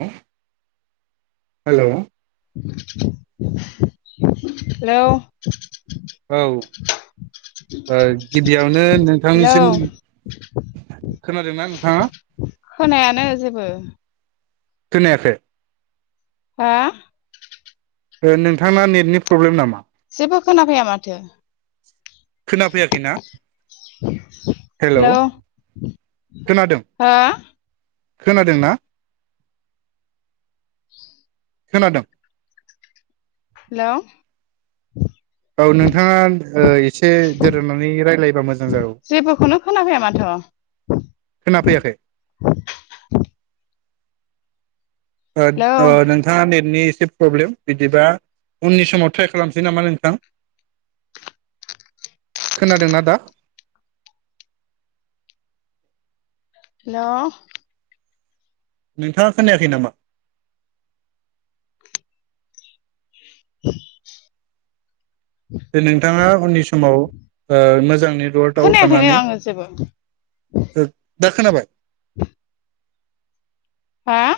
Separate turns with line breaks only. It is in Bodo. हो [inaudible] हेलौ
हेलौ
औ ओ गिबियावनो
हेलौ
नोंथांनिसिम, खोनादोंना नोंथाङा?
खोनायानो जेबो
खोनायाखै?
हा?
ओ नोंथां ना नेटनि प्रब्लेम नामा?
जेबो खोनाफैया माथो?
[inaudible] खोना फैयाखैना हेलौ खोनादों?
हो
खोनादोंना खोनादों?
हेलौ
औ नोंथाङा ओ एसे दोरोदनानै रायलायबा मोजां जागौ,
जेबोखौनो खोनाफैया माथो
खोनाफैयाखै ओ
हेलौ
नोंथाङा नेटनि सिब फ्रब्लेम बिदिबा उननि समाव ट्राइ खालामनोसै नामा नोंथां, खोनादोंना दा?
हेलौ
नोंथाङा खोनायाखै नामा?
[inaudible]
बे नोंथाङा उननि समाव ओ मोजां नेटवर्कआव
खोनायाखैनो
थानानै
आङो जेबो
दा खोनाबाय
[inaudible] हा?